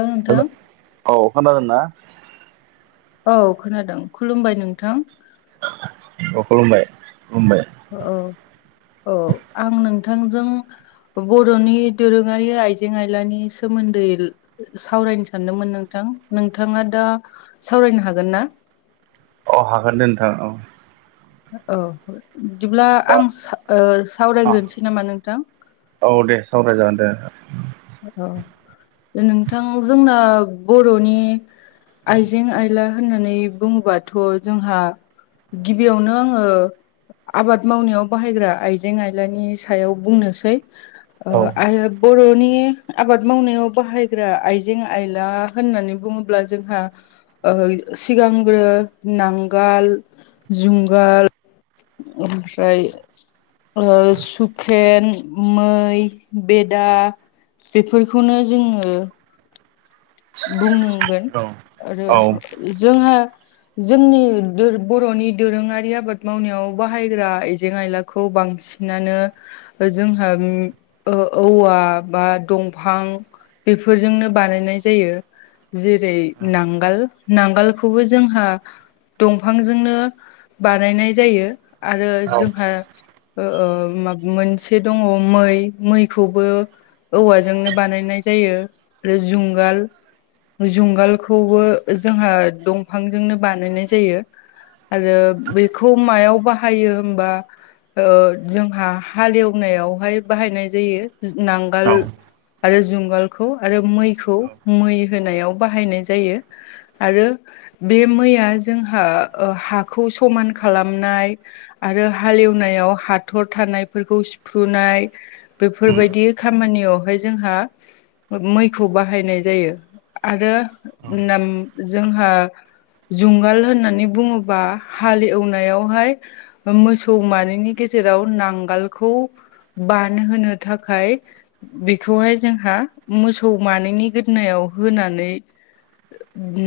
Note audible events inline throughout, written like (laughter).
ओं नोंथां औ खोनादों ना? औ खोनादों खुलुमबाय नोंथां। औ खुलुमबाय खुलुमबाय। अ' औ औ आं नोंथांजों बर'नि दोरोङारि आइजें आइलानि सोमोन्दै ला सावरायनो सानदोंमोन नोंथां। नोंथाङा दा सावरायनो हागोन ना? अ' हागोन दे नोंथां औ ओ बिदिब्ला दा आं सा ओ सावरायग्रोनोसै नामा नोंथां। औ दे सावरायजागोन दे। औ नोंथां जोंना बर'नि आइजें आयला होननानै बुङोबाथ' जोंहा गिबियावनो आङो आबाद मावनायाव बाहायग्रा आइजें आयलानि सायाव बुंनोसै औ ओ आइ बर'नि आबाद मावनायाव बाहायग्रा आइजें आयला होननानै बुङोब्ला जोंहा ओ सिगांग्रो नांगाल, जुंगाल ओमफ्राय ओ सुखेन, मै, बेदा बेफोरखौनो जोङो बुंनांगोन औ आरो औ जोंहा जोंनि दो बर'नि दोरोङारि आबाद मावनायाव बाहायग्रा आइजें आयलाखौ बांसिन सिनानो जोंहा उम ओ औवा बा दंफां बेफोरजोंनो बानायनाय जायो। जेरै नांगाल नांगोलखौबो जोंहा दंफांजोंनो बानायनाय जायो। आरो औ जोंहा ओ माब मोनसे दङ मै मैखौबो औवाजोंनो बानायनाय जायो। ओ जुंगाल जुंगालखौबो जोंहा दंफांजोंनो बानायनाय जायो। आरो बेखौ मायाव बाहायो होमबा ओ जोंहा हालेवनायावहाय बाहायनाय जायो। नांगाल आरो जुंगालखौ आरो मैखौ मै होनायाव बाहायनाय जायो। आरो बे मैया जोंहा ओ हाखौ समान खालामनाय आरो हालेवनायाव हाथर थानायफोरखौ सिफ्रुनाय बेफोर बायदि खामानियावहाय जोंहा मैखौ बाहायनाय जा जायो आरो नाम जोंहा जुंगाल होननानै बुङोबा हालेवनायावहाय मोसौ मानैनि गेजेराव नांगालखौ बान होनोनो थाखाय बेखौहाय जोंहा मोसौ मानैनि (unintelligible) नायाव होनानै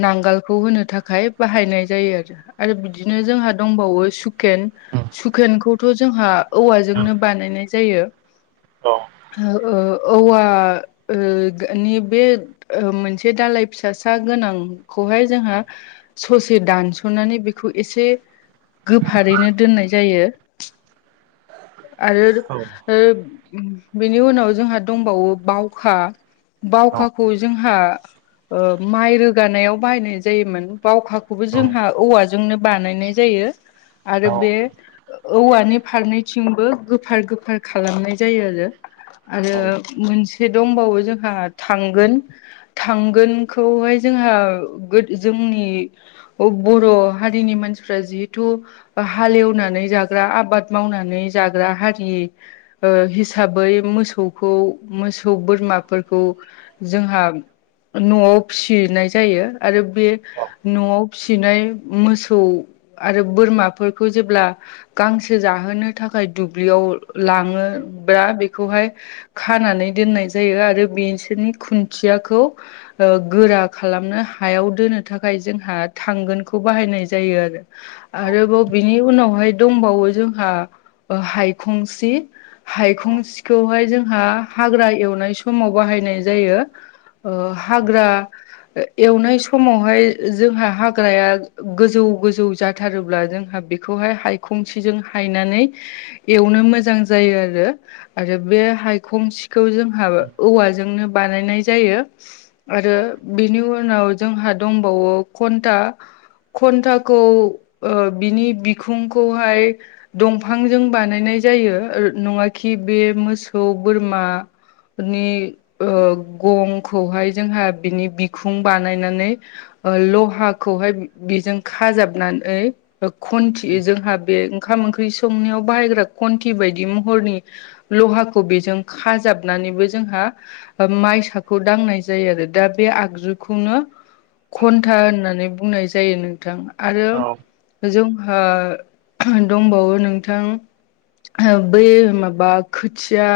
नांगालखौ होनो थाखाय बाहायनाय जायो आरो। आरो बिदिनो जोंहा दंबावो सुकेन सुखेनखौथ' जोंहा औवाजोंनो बानायनाय जायो। औ हो ओ औवा ओनि बे ओ मोनसे दालाय फिसा सा गोनांखौहाय जोंहा ससे दानस'नानै बेखौ एसे गोफारैनो दोननाय जायो। आरो ओ बेनि उनाव जोंहा दंबावो बावखा बावखा खौ जोंहा ओ माइ रोगानायाव बाहायनाय जायोमोन। बावखाखौबो जोंहा औवाजोंनो बानायनाय जायो‌। आरो बे औवानि फारनैथिंबो गोफार गोफार खालामनाय जायो आरो। आरो मोनसे दंबावो जोंहा थां गोन थांगोनखौहाय जोंहा गोद जोंनि बर' हारिनि मानसिफ्रा जिहेथु हालेवनानै जाग्रा आबाद मावनानै जाग्रा हारि हिसाबै मोसौखौ मोसौ बोरमाफोरखौ जोंहा न'आव फिनाय जायो आरो बे न'आव फिसिनाय मोसौ आरो बोरमाफोरखौ जेब्ला गांसो जाहोनो थाखाय दुब्लियाव लाङोबा बेखौहाय खानानै दोननाय जायो। आरो बिसोरनि खुन्थियाखौ ओ गोरा खालामनो हायाव दोननो थाखाय जोंहा थांगोन खौ बाहायनाय जायो आरो। आरोबाव बिनि उनावहाय दंबावो जोंहा ओ हायखंसि हायखं सिखौहाय जोंहा हाग्रा एवनाय समाव बाहायनाय जायो। ओ हाग्रा एवनाय समावहाय जोंहा हाग्राया गोजौ गोजौ जाथारोब्ला जोंहा बेखौहाय हायखंसेजों हायनानै एवनो मोजां जायो आरो आरो बे हायखं खौ जोंहा औवाजोंनो बानायनाय जायो आरो बेनि उनाव जोंहा दंबावो घन्टा खन्थाखौ बिनि बिखुंखौहाय दंफांजों बानायनाय जायो नङााखि बे मोसौ बोरमा नि गंखौहाय जोंहा बिनि बिखुं बानायनानै लहाखौहाय बेजों खाजाबनानै खन्थि जोंहा बे ओंखाम ओंख्रि संनायाव बाहायग्रा खन्थि बायदि महरनि लहाखौ बेजों खाजाबनानैबो जोंहा माइसाखौ दांनाय जायो आरो दा बे आगजुखौनो घन्था होननानै बुंनाय जायो नोंथां आरो औ जोंहा दंबावो नोंथां बै माबा खोथिया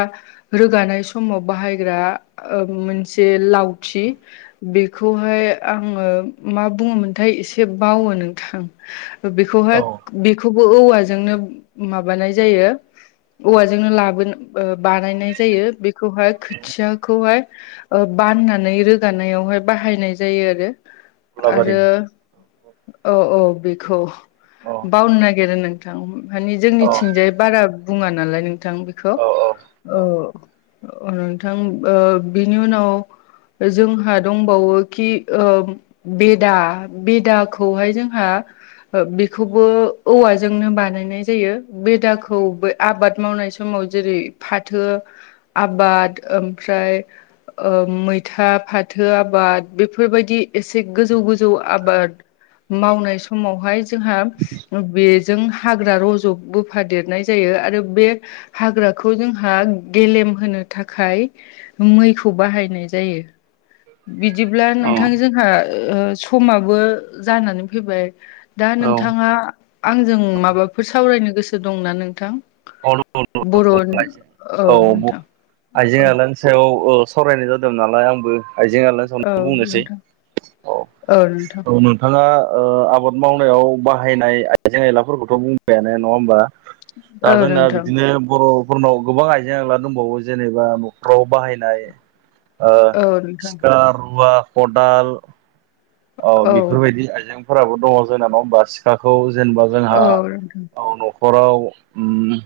रोगानाय समाव बाहायग्रा मोनसे लावथि बेखौहाय आङो मा बुङोमोनथाय एसे बावो नोंथां औ बिखौहाय बेखौबो औवाजोंनो माबानाय जायो औवाजोंनो लाबोन बानायनाय जायो बेखौहाय खोथिया खौाय बाननानै रोगानायावहाय बाहायनाय जायो आरो उलाबारि आरो औ औ औ बेखौ औ बावनो नागिरो नों मानानि औ जोंनिथिंजाय बारा- बुङा नालाय नोंथां बेखौ औ नोंथां बिनि उनाव जोंहा दंबावोखि बेदा बेदाखौहाय जोंहा बेखौबो औवाजोंनो बानायनाय जायो बेदाखौ आबाद मावनाय समाव जेरै फाथो आबाद ओमफ्राय- मैथा फाथो आबाद बेफोरबायदि एसे गोजौ गोजौ आबाद मावनाय समावहाय जोंहा बेजों हाग्रा रज'बोफादेरनाय जायो आरो बे हाग्राखौ जोंहा गेलेम होनो थाखाय मैखौ बाहायनाय जायो बिदिब्ला नोंथां जोंहा ओ समाबो जानानै फैबाय दा नोंथाङा आंजों माबाफोर सावरायनो गोसो दंना नोंथां। (unintelligible) बर'नि औ औ आइजेंआलानो सायाव सावरायनाय जादों नालाय आंबो आइजें-आइला औ बुंनोसै अ नोंथां औ औ आंङो ओ आबाद मावनायाव बाहायनाय आइजें आइलाफोरखौथ' बुंबायानो नङा होमबा दा औ जोंना नोंथां बिदिनो बर'फोरनाव गोबां आइजें-आइला दंबावो जेनेबा न'खराव बाहायनाय ओ औ नोंथां सिखा, रुवा खदाल औ बेफोरबायदि आइजेंफोराबो दङ जोंना नंङा होमबा सिखाखौ जेनेबा जोंहा औ न'खराव ओम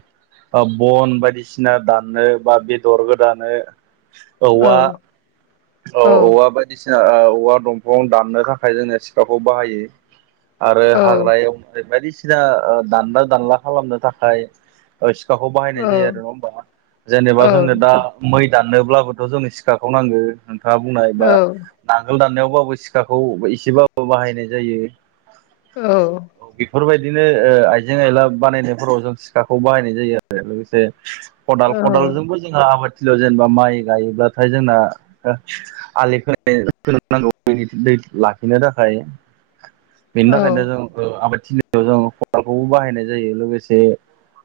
ओ बन बायदिसिना दाननो बा बेदर गोदानो औ औवा औ औवा बायदिसिना औवा, दंफां दानो नो थाखाय जोंङो सिखाखौ बाहायो आरो औ हाग्रा एवनाय बायदिसिना जोआ‌ ओ दानला दानला खालामनो थाखाय ओ सिखाखौ बाहायनाय जायो आरो नङा होमबा जेनेबा औ जोंनो दा नोंथां मै दाननोब्लाबोथ' जोंनो सिखाखौ नांगो नोंथांङा बुंनायबा औ नांगोल दाननायावबाबो सिखा सिखाखौ एसेबाबो बाहायनाय जायो। औ बेफोरबायदिनो ओ आइजें-आयला बानायनायफोराव जों सिखाखौ बाहायनाय जायो आरो लोगोसे खदाल औ खदालजोंबो जोंहा आबाद जेनेबा माइ गायोब्लाथाय जोंना हो आलि दै लाखिनो थाखाय बेनि थाखायनो जों ओ आबादथिलियाव जों खदालखौबो बाहायनाय जायो लोगोसे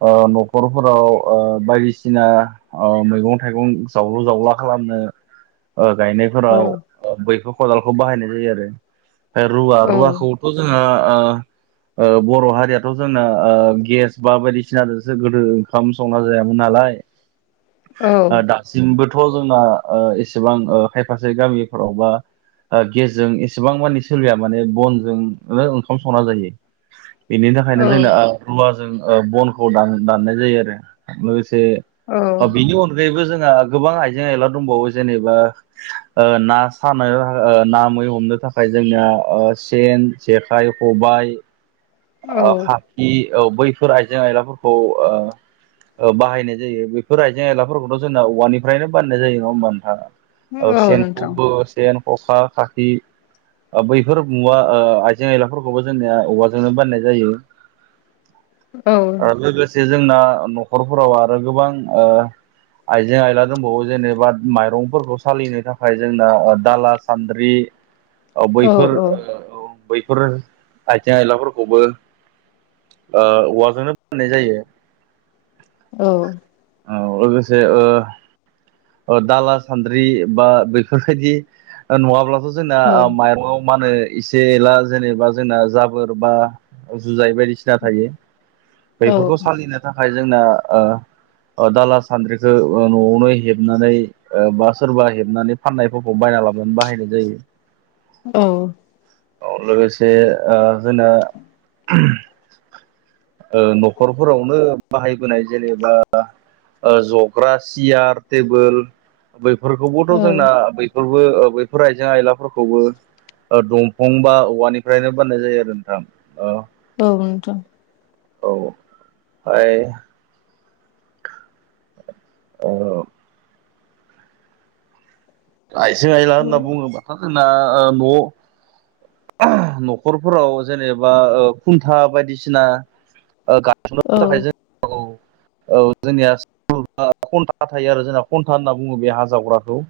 ओ न'खरफोराव ओ बायदिसिना औ मैगं-थाइगं जावलु-जावला खालामनो ओ गायनाय औ फोराव बैखौ खदालखौ बाहायनाय जायो आरो रुवा, रुवाखौ औ जोंङो ओ ओ बर' हारियाथ' जोंना गेस बा बायदिसिनाजोंसो गोदो ओंखाम संना जायामोन नालाय। (inaudible) ओ दासिमबोथ' जोंना ओ एसेबां ओ खायफासे गामिफोराव बा ओ गेसजों एसेबां मानि सोलिया माने बनजोंनो ओंखाम संना जायो। बेनि औ थाखायनो जोंना ओ रुवाजों ओ बनखौ दान दाननाय जायो आरो लोगोसे औ ओ बिनि अन बो जोंहा गोबां आइजें-आयला दंबावो जेनेबा ओ ना सानो ओ ना, मै हमनो थाखाय जोंनिया सेन, जेखाइ, खबाइ औ ओ खाखि औ बैफोर आइजें-आयलाफोरखौ ओ ओ बाहायनाय जायो बेफोर आइजें-आयलाफोरखौथ' जोंना औवानिफ्रायनो बाननाय जायो नंङा होमबा नोंथाङा। औ सेनखौबो सेन ख'खा, खाखि बैफोर मुवा ओ आइजें-आइलाफोरखौबो जोंनिया औवाजो ओ बनाय जायो औ ओ लोगोसे जे जोंना न'खरफोराव आरो गोबां आइजें-आइला दंबावो जेनेबा माइरंफोरखौ सालिनो थाखाय जोंना दाला-सान्द्रि (inaudible) ओ बैफोर ओ औ बैफोर आयजें- आयलाफोर खौबो ओ औवाजोंनो बानायनाय जायो। औ। औ लोगोसे दाला सान्द्रि बा बेफोरबायदि नुङाब्लाथ' जोंना माइरंआव मा होनो एसे एला जेनेबा जोंना जाबोर बा जुजाय बायदिसिना थायो औ बेफोरखौ सालिनो थाखाय जोंना दाला सान्द्रिखौ न'आवनो हेबनानै बा सोरबा हेबनानै फाननायफोरखौ बायना लाबोनानै बाहायनाय जायो औ लोगोसे जोंना न'खरफोरावनो बाहायबोनाय जेनेबा जग्रा सियार टेबोल बैफोरखौबोथ' औ जोंना बैफोरबो बैफोर आइजें आयलाफोरखौबो ओ दंफां बा औवानिफ्रायनो बाननाय जायो आरो नोंथां। औथ' औ अ आइजें आइला होनना औ बुङोबाथ' जोंना न' न'खरफोराव जेनेबा खुन्था बायदिसिना थाखाय जों औ जोंनिया खन्था थायो आरो जोंना खन्था होनना बुङो बे हा जावग्राखौ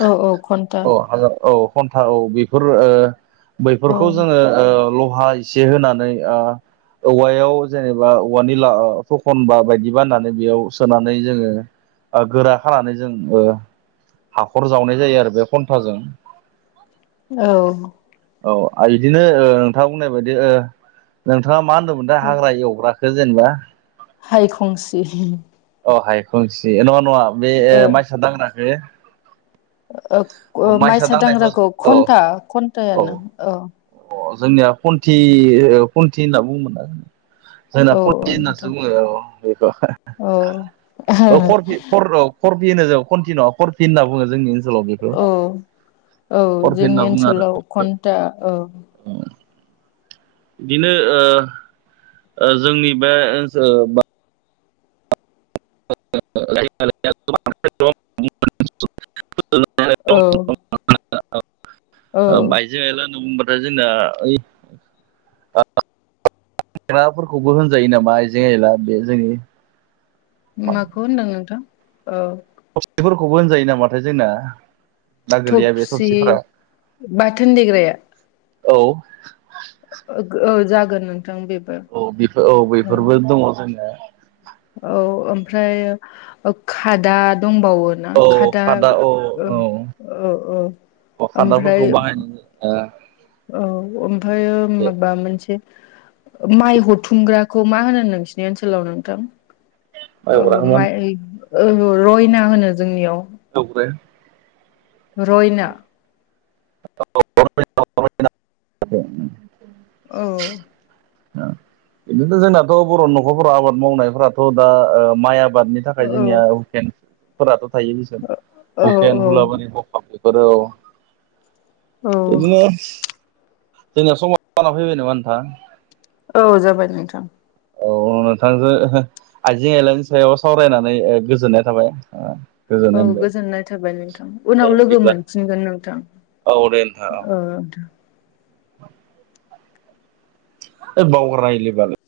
औ औ घन्टा औ हाजार औ घन्टा औ बेफोर औ बैफोरखौ जोङो लहा एसे होनानै औवायाव जेनेबा औवानि ला फखनबा बायदि बा होननानै बेयाव सोनानै जोङो गोरा खानानै जों हाखर जावनाय जायो आरो बे खन्थाजों औ औ बिदिनो नोंथाङा बुंनाय बायदि नोंथाङा मा होनदोंमोन द हाग्रा एवग्राखो सो जेनबा हायखंसि अ हाय खंसे नङा नङा बे ओ माइसा दांग्राखो ओ औ माइसा दांनायखौ दांग्राखौ औ घन्टा घन्टानो औ अ जोंनिया खुन्थि खुन्थि होनना बुङोमोन ना जों। जोंना औ फनटि नोंथां होननासो बुङो औ बेखौ औ औरफि होन जाब कन्टिन'रफि होनना बुङो जोंनि ओनसोलाव बे औ औ जोंनि ओनसोलाव घन्टा औ औ बिदिनो जोंनि बे (unintelligible) (unintelligible) औ औ बाइज गायला होनना बुंबाथायथाय जोंना ओइ फग्राफोरखौबो होनजायो नामा आइजें आइला बे जोंनि माखौ होनदों नोंथां औ मफोरखौबो होनजायो नामाथाय जोंना ना गोलैया बे थफसि थबसिफोरा बाथोन देग्राया औ ओ जागोन नो औ बेफोर औ बेफोरबो दङ जोंनिया औ ओमफ्राय खादा दंबावो। ना खादा औ औ ओमफ्राय ओ औ ओमफ्रायायो माबा मोनसे माइ हथुमग्राखौ मा होनो नोंसिनि ओनसोलाव नोंथां? ओ माइ ओ रयना होनो जोंनियाव (unintelligible) रयना (unintelligible) औ बिदिथनो जोंनाथ' बर' न'खरफोराव आबाद मावनायफोराथ' दा माइ आबादनि थाखाय औ जोंनियाकन्द फोरथ' थायो औ बेसकन्द औ हुलाब औ बिदिनो जोंनियाव समाजाना फैबाय नङा नोंथां। औ जाबाय नोंथां औ नोंथांजों आइजें आइलानि सायाव सावरायनानै ओ गोजोननाय थाबाय औ गोजोननाय मोनबाय गोजोननाय थाबाय नोंथां उनाव लोगो मोनफिनगोन नोंथां ब्लेम था अ औ द ओ बावगार लायोलै बाल